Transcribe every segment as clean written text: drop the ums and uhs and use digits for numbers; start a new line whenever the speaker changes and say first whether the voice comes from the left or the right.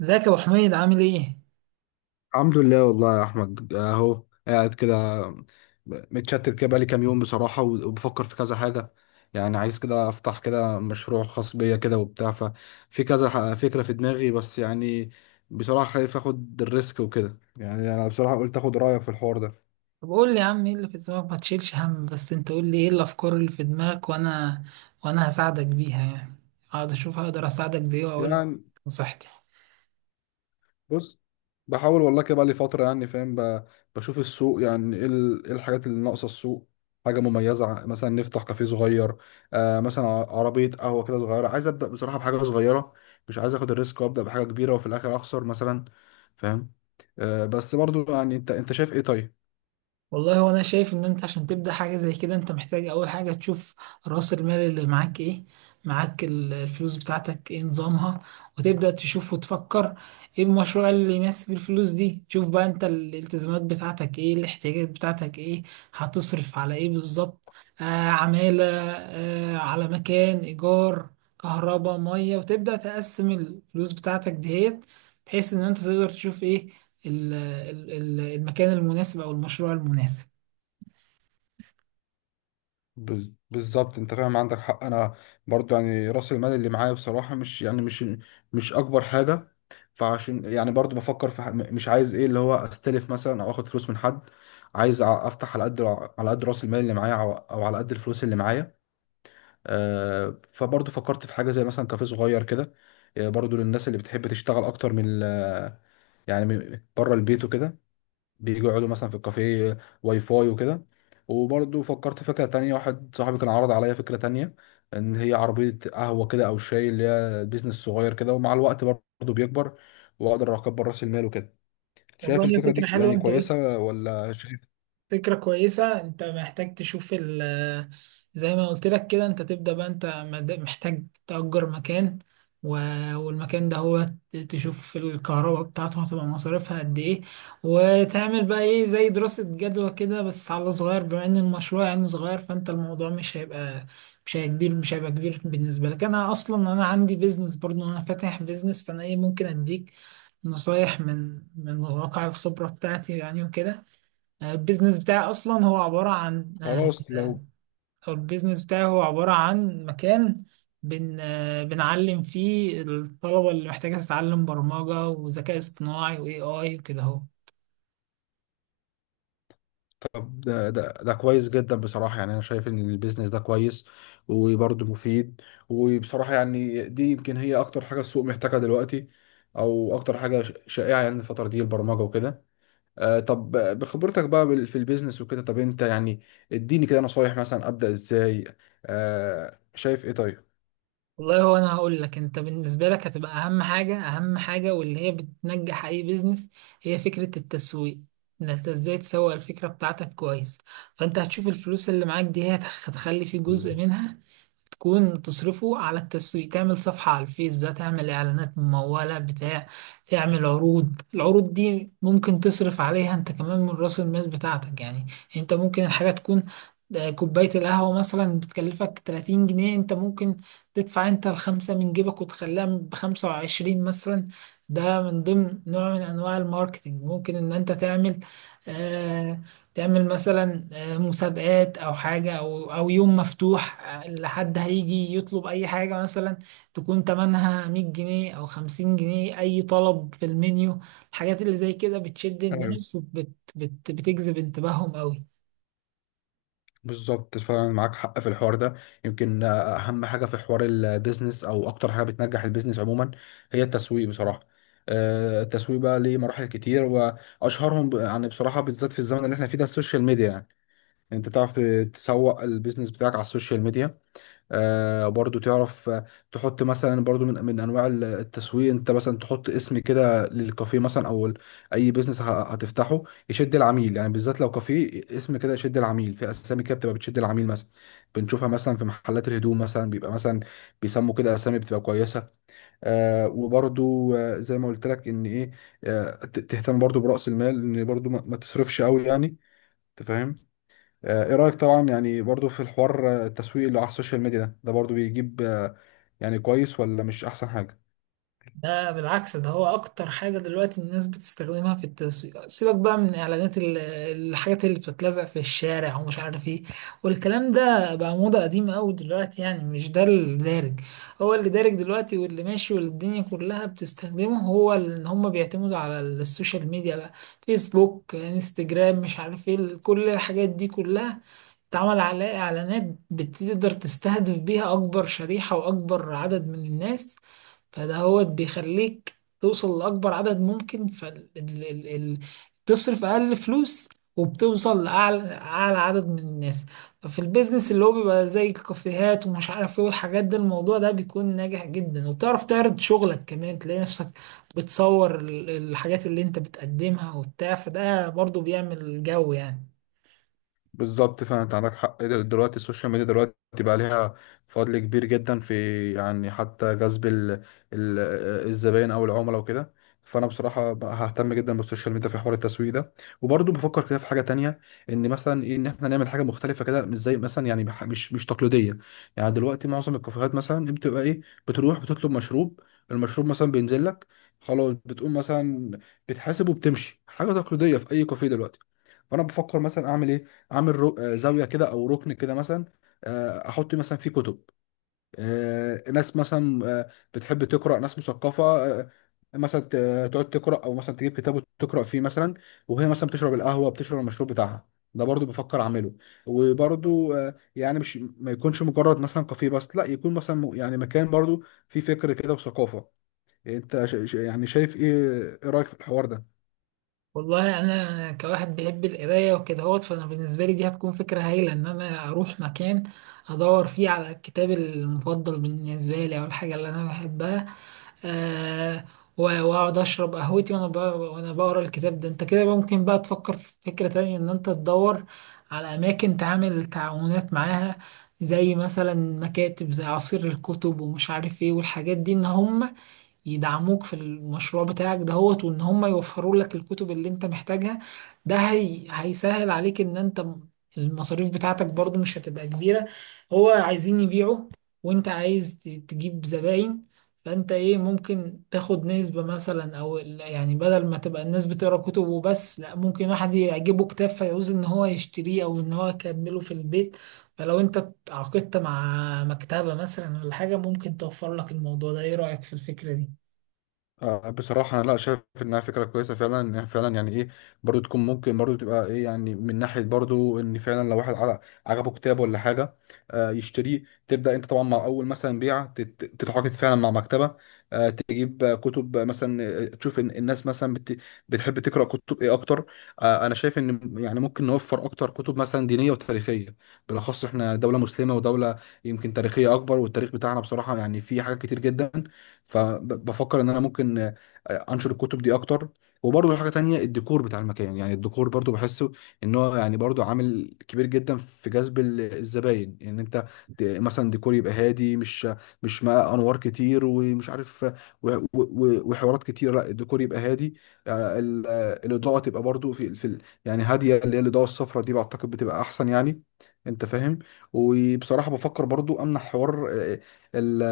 right: ازيك يا ابو حميد، عامل ايه؟
left: الحمد لله والله يا احمد، اهو قاعد كده. متشتت كده بقالي كام يوم بصراحه، وبفكر في كذا حاجه. يعني عايز كده افتح كده مشروع خاص بيا كده وبتاع، ففي كذا فكره في دماغي، بس يعني بصراحه خايف اخد الريسك وكده. يعني انا بصراحه قلت اخد رايك في الحوار ده.
right: طب قول لي يا عم، ايه اللي في دماغك؟ ما تشيلش هم، بس انت قول لي ايه الافكار اللي في دماغك، وانا هساعدك بيها يعني. اقعد اشوف هقدر اساعدك بايه واقول لك
left: يعني،
right: نصيحتي.
left: بص، بحاول والله كده بقى لي فترة. يعني فاهم، بشوف السوق، يعني ايه إيه الحاجات اللي ناقصة السوق. حاجة مميزة، مثلا نفتح كافيه صغير. مثلا عربية قهوة كده صغيرة. عايز أبدأ بصراحة بحاجة صغيرة، مش عايز اخد الريسك وابدأ بحاجة كبيرة وفي الاخر اخسر مثلا. فاهم؟ بس برضو يعني، انت شايف ايه؟ طيب.
right: والله وانا شايف ان انت عشان تبدا حاجه زي كده، انت محتاج اول حاجه تشوف راس المال اللي معاك ايه. معاك الفلوس بتاعتك ايه نظامها، وتبدا تشوف وتفكر ايه المشروع اللي يناسب الفلوس دي. تشوف بقى انت الالتزامات بتاعتك ايه، الاحتياجات بتاعتك ايه، هتصرف على ايه بالظبط؟ آه عماله، على مكان، ايجار، كهرباء، ميه. وتبدا تقسم الفلوس بتاعتك ديت، بحيث ان انت تقدر تشوف ايه المكان المناسب او المشروع المناسب.
left: بالظبط، انت فاهم، عندك حق. انا برضو يعني راس المال اللي معايا بصراحه، مش يعني مش اكبر حاجه. فعشان يعني برضو بفكر في مش عايز ايه اللي هو استلف مثلا او اخد فلوس من حد. عايز افتح على قد، راس المال اللي معايا، او على قد الفلوس اللي معايا. فبرضو فكرت في حاجه زي مثلا كافيه صغير كده. برضو للناس اللي بتحب تشتغل اكتر من يعني بره البيت وكده، بيجوا يقعدوا مثلا في الكافيه، واي فاي وكده. وبرضه فكرت في فكرة تانية، واحد صاحبي كان عرض عليا فكرة تانية، إن هي عربية قهوة كده أو شاي، اللي هي بيزنس صغير كده ومع الوقت برضه بيكبر وأقدر أكبر رأس المال وكده. شايف
right: والله هي
left: الفكرة دي
right: فكرة حلوة.
left: يعني
right: انت بس،
left: كويسة ولا شايف؟
right: فكرة كويسة. انت محتاج تشوف ال آه، زي ما قلت لك كده انت تبدأ بقى. انت محتاج تأجر مكان، والمكان ده هو تشوف الكهرباء بتاعته هتبقى مصاريفها قد ايه. وتعمل بقى ايه زي دراسة جدوى كده، بس على صغير، بما ان المشروع يعني صغير. فانت الموضوع مش هيبقى كبير بالنسبة لك. انا اصلا انا عندي بيزنس برضو، انا فاتح بيزنس، فانا ايه ممكن اديك نصايح من واقع الخبرة بتاعتي يعني وكده. البيزنس بتاعي اصلا هو عباره عن
left: خلاص لو
right: آه، او البيزنس بتاعي هو عباره عن مكان. بن آه، بنعلم فيه الطلبه اللي محتاجه تتعلم برمجه وذكاء اصطناعي واي اي وكده اهو.
left: طب ده كويس جدا بصراحة. يعني أنا شايف إن البيزنس ده كويس وبرضه مفيد. وبصراحة يعني دي يمكن هي أكتر حاجة السوق محتاجها دلوقتي، أو أكتر حاجة شائعة يعني الفترة دي، البرمجة وكده. طب بخبرتك بقى في البيزنس وكده، طب انت يعني اديني كده نصايح، مثلا ابدا ازاي؟ شايف ايه؟ طيب.
right: والله هو انا هقول لك، انت بالنسبه لك هتبقى اهم حاجه واللي هي بتنجح اي بيزنس هي فكره التسويق. انك ازاي تسوق الفكره بتاعتك كويس. فانت هتشوف الفلوس اللي معاك دي هي هتخلي فيه جزء
left: بالظبط.
right: منها تكون تصرفه على التسويق. تعمل صفحة على الفيس بقى، تعمل إعلانات ممولة بتاع تعمل عروض. العروض دي ممكن تصرف عليها أنت كمان من رأس المال بتاعتك يعني. أنت ممكن الحاجة تكون، كوباية القهوة مثلا بتكلفك 30 جنيه، أنت ممكن تدفع أنت الخمسة من جيبك وتخليها بـ25 مثلا. ده من ضمن نوع من أنواع الماركتينج. ممكن إن أنت تعمل، آه، تعمل مثلا مسابقات او حاجه، او يوم مفتوح، لحد هيجي يطلب اي حاجه مثلا تكون تمنها 100 جنيه او 50 جنيه، اي طلب في المنيو. الحاجات اللي زي كده بتشد
left: ايوه،
right: الناس وبت بت بتجذب انتباههم قوي.
left: بالظبط فعلا معاك حق في الحوار ده. يمكن اهم حاجه في حوار البيزنس، او اكتر حاجه بتنجح البيزنس عموما، هي التسويق بصراحه. التسويق بقى ليه مراحل كتير، واشهرهم يعني بصراحه بالذات في الزمن اللي احنا فيه ده، السوشيال ميديا يعني. يعني انت تعرف تسوق البيزنس بتاعك على السوشيال ميديا. برضو تعرف، تحط مثلا برضو من انواع التسويق، انت مثلا تحط اسم كده للكافيه مثلا، او اي بيزنس هتفتحه، يشد العميل. يعني بالذات لو كافيه اسم كده يشد العميل، في اسامي كده بتبقى بتشد العميل مثلا، بنشوفها مثلا في محلات الهدوم، مثلا بيبقى مثلا بيسموا كده اسامي بتبقى كويسه. وبرضو، زي ما قلت لك ان ايه، تهتم برضو براس المال، ان برضو ما تصرفش قوي يعني. انت فاهم؟ ايه رأيك طبعا، يعني برضو في الحوار، التسويق اللي على السوشيال ميديا ده، برضو بيجيب، يعني كويس ولا مش احسن حاجة؟
right: ده بالعكس، ده هو اكتر حاجة دلوقتي الناس بتستخدمها في التسويق. سيبك بقى من اعلانات الحاجات اللي بتتلزق في الشارع ومش عارف ايه، والكلام ده بقى موضة قديمة قوي دلوقتي يعني، مش ده اللي دارج. هو اللي دارج دلوقتي واللي ماشي واللي الدنيا كلها بتستخدمه، هو ان هم بيعتمدوا على السوشيال ميديا بقى، فيسبوك، انستجرام، مش عارف ايه. كل الحاجات دي كلها اتعمل عليها اعلانات بتقدر تستهدف بيها اكبر شريحة واكبر عدد من الناس. فده هو بيخليك توصل لأكبر عدد ممكن فتصرف أقل فلوس، وبتوصل لأعلى عدد من الناس. ففي البيزنس اللي هو بيبقى زي الكافيهات ومش عارف ايه والحاجات ده، الموضوع ده بيكون ناجح جدا، وبتعرف تعرض شغلك كمان. تلاقي نفسك بتصور الحاجات اللي انت بتقدمها وبتاع، فده برضو بيعمل جو يعني.
left: بالظبط، فعلا انت عندك حق. دلوقتي السوشيال ميديا دلوقتي بقى ليها فضل كبير جدا في، يعني حتى جذب ال- الزباين او العملاء وكده. فانا بصراحه بقى ههتم جدا بالسوشيال ميديا في حوار التسويق ده. وبرضه بفكر كده في حاجه تانية، ان مثلا ايه، ان احنا نعمل حاجه مختلفه كده، مش زي مثلا يعني، مش تقليديه. يعني دلوقتي معظم الكافيهات مثلا، بتبقى ايه؟ بتروح بتطلب مشروب، المشروب مثلا بينزل لك، خلاص بتقوم مثلا بتحاسب وبتمشي. حاجه تقليديه في اي كافيه دلوقتي. فانا بفكر مثلا اعمل ايه، عامل رو... آه، زاويه كده او ركن كده مثلا. احط مثلا فيه كتب، ناس مثلا بتحب تقرا، ناس مثقفه مثلا تقعد تقرا، او مثلا تجيب كتاب وتقرا فيه مثلا، وهي مثلا بتشرب القهوه، بتشرب المشروب بتاعها. ده برضو بفكر اعمله. وبرضو يعني مش، ما يكونش مجرد مثلا كافيه بس، لا يكون مثلا يعني مكان برضو فيه فكر كده وثقافه. انت يعني شايف ايه؟ ايه رايك في الحوار ده؟
right: والله انا كواحد بيحب القرايه وكده هوت، فانا بالنسبه لي دي هتكون فكره هايله، ان انا اروح مكان ادور فيه على الكتاب المفضل بالنسبه لي او الحاجه اللي انا بحبها، آه واقعد اشرب قهوتي وانا بقرا الكتاب ده. انت كده بقى ممكن بقى تفكر في فكره تانية، ان انت تدور على اماكن تعمل تعاونات معاها، زي مثلا مكاتب زي عصير الكتب ومش عارف ايه والحاجات دي، ان هم يدعموك في المشروع بتاعك دهوت، وان هم يوفروا لك الكتب اللي انت محتاجها. ده هي هيسهل عليك ان انت، المصاريف بتاعتك برضو مش هتبقى كبيرة. هو عايزين يبيعوا، وانت عايز تجيب زباين، فانت ايه ممكن تاخد نسبة مثلا او يعني بدل ما تبقى الناس بتقرا كتب وبس، لا، ممكن واحد يعجبه كتاب فيعوز ان هو يشتريه او ان هو يكمله في البيت. فلو انت اتعاقدت مع مكتبة مثلا ولا حاجة، ممكن توفر لك الموضوع ده. ايه رأيك في الفكرة دي؟
left: بصراحة أنا لا شايف إنها فكرة كويسة، فعلا إنها فعلا يعني إيه، برضو تكون ممكن، برضو تبقى إيه، يعني من ناحية برضو إن فعلا لو واحد عجبه كتاب ولا حاجة، يشتريه. تبدأ أنت طبعا مع أول مثلا بيعة تتعاقد فعلا مع مكتبة، تجيب كتب مثلا تشوف إن الناس مثلا بتحب تقرأ كتب إيه أكتر. أنا شايف إن يعني ممكن نوفر أكتر كتب مثلا دينية وتاريخية، بالأخص إحنا دولة مسلمة ودولة يمكن تاريخية أكبر، والتاريخ بتاعنا بصراحة يعني فيه حاجات كتير جدا. فبفكر ان انا ممكن انشر الكتب دي اكتر. وبرضه حاجه تانية، الديكور بتاع المكان، يعني الديكور برضه بحسه ان هو يعني برضه عامل كبير جدا في جذب الزباين، ان يعني انت مثلا ديكور يبقى هادي، مش مع انوار كتير ومش عارف، وحوارات كتير. لا الديكور يبقى هادي. الاضاءه تبقى برضه في يعني هاديه، اللي هي الاضاءه الصفراء دي بعتقد بتبقى احسن يعني. انت فاهم؟ وبصراحه بفكر برضو امنح حوار، ال-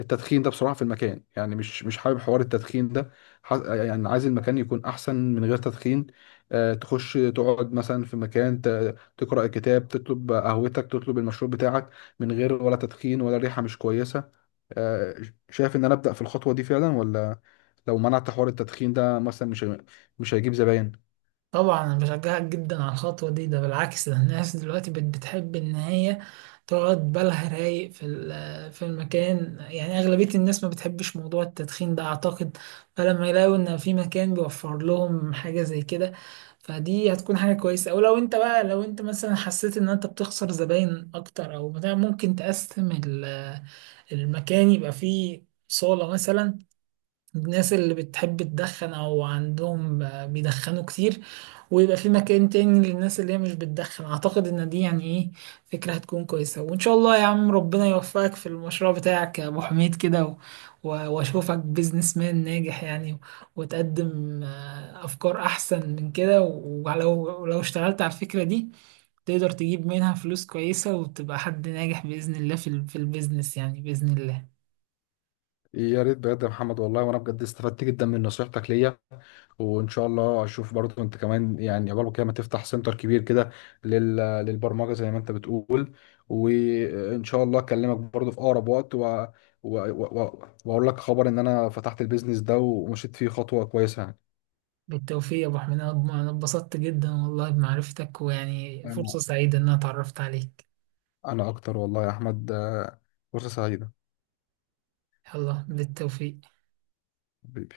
left: التدخين ده بصراحة في المكان. يعني مش حابب حوار التدخين ده. يعني عايز المكان يكون أحسن من غير تدخين. تخش تقعد مثلا في مكان تقرأ الكتاب، تطلب قهوتك، تطلب المشروب بتاعك، من غير ولا تدخين ولا ريحة مش كويسة. آه، شايف إن أنا أبدأ في الخطوة دي فعلا ولا؟ لو منعت حوار التدخين ده مثلا مش هيجيب زباين؟
right: طبعا انا بشجعك جدا على الخطوه دي. ده بالعكس، ده الناس دلوقتي بتحب ان هي تقعد بالها رايق في في المكان يعني. اغلبيه الناس ما بتحبش موضوع التدخين ده اعتقد، فلما يلاقوا ان في مكان بيوفر لهم حاجه زي كده، فدي هتكون حاجه كويسه. او لو انت مثلا حسيت ان انت بتخسر زباين اكتر او بتاع، ممكن تقسم المكان، يبقى فيه صاله مثلا الناس اللي بتحب تدخن او عندهم بيدخنوا كتير، ويبقى في مكان تاني للناس اللي هي مش بتدخن. اعتقد ان دي يعني ايه فكرة هتكون كويسة. وان شاء الله يا عم ربنا يوفقك في المشروع بتاعك يا ابو حميد كده، واشوفك بيزنس مان ناجح يعني، وتقدم افكار احسن من كده. ولو اشتغلت على الفكرة دي، تقدر تجيب منها فلوس كويسة وتبقى حد ناجح بإذن الله في في البيزنس يعني بإذن الله.
left: يا ريت بجد يا محمد والله، وأنا بجد استفدت جدا من نصيحتك ليا. وان شاء الله اشوف برضو انت كمان، يعني عقبال كده ما تفتح سنتر كبير كده لل- للبرمجه زي ما انت بتقول. وان شاء الله اكلمك برضو في اقرب وقت واقول لك خبر ان انا فتحت البيزنس ده ومشيت فيه خطوه كويسه يعني.
right: بالتوفيق يا أبو حميد، أنا اتبسطت جدا والله بمعرفتك، ويعني
left: انا
right: فرصة سعيدة إن أنا اتعرفت عليك.
left: انا اكتر والله يا احمد، فرصه سعيده،
right: يلا بالتوفيق.
left: حبيبي.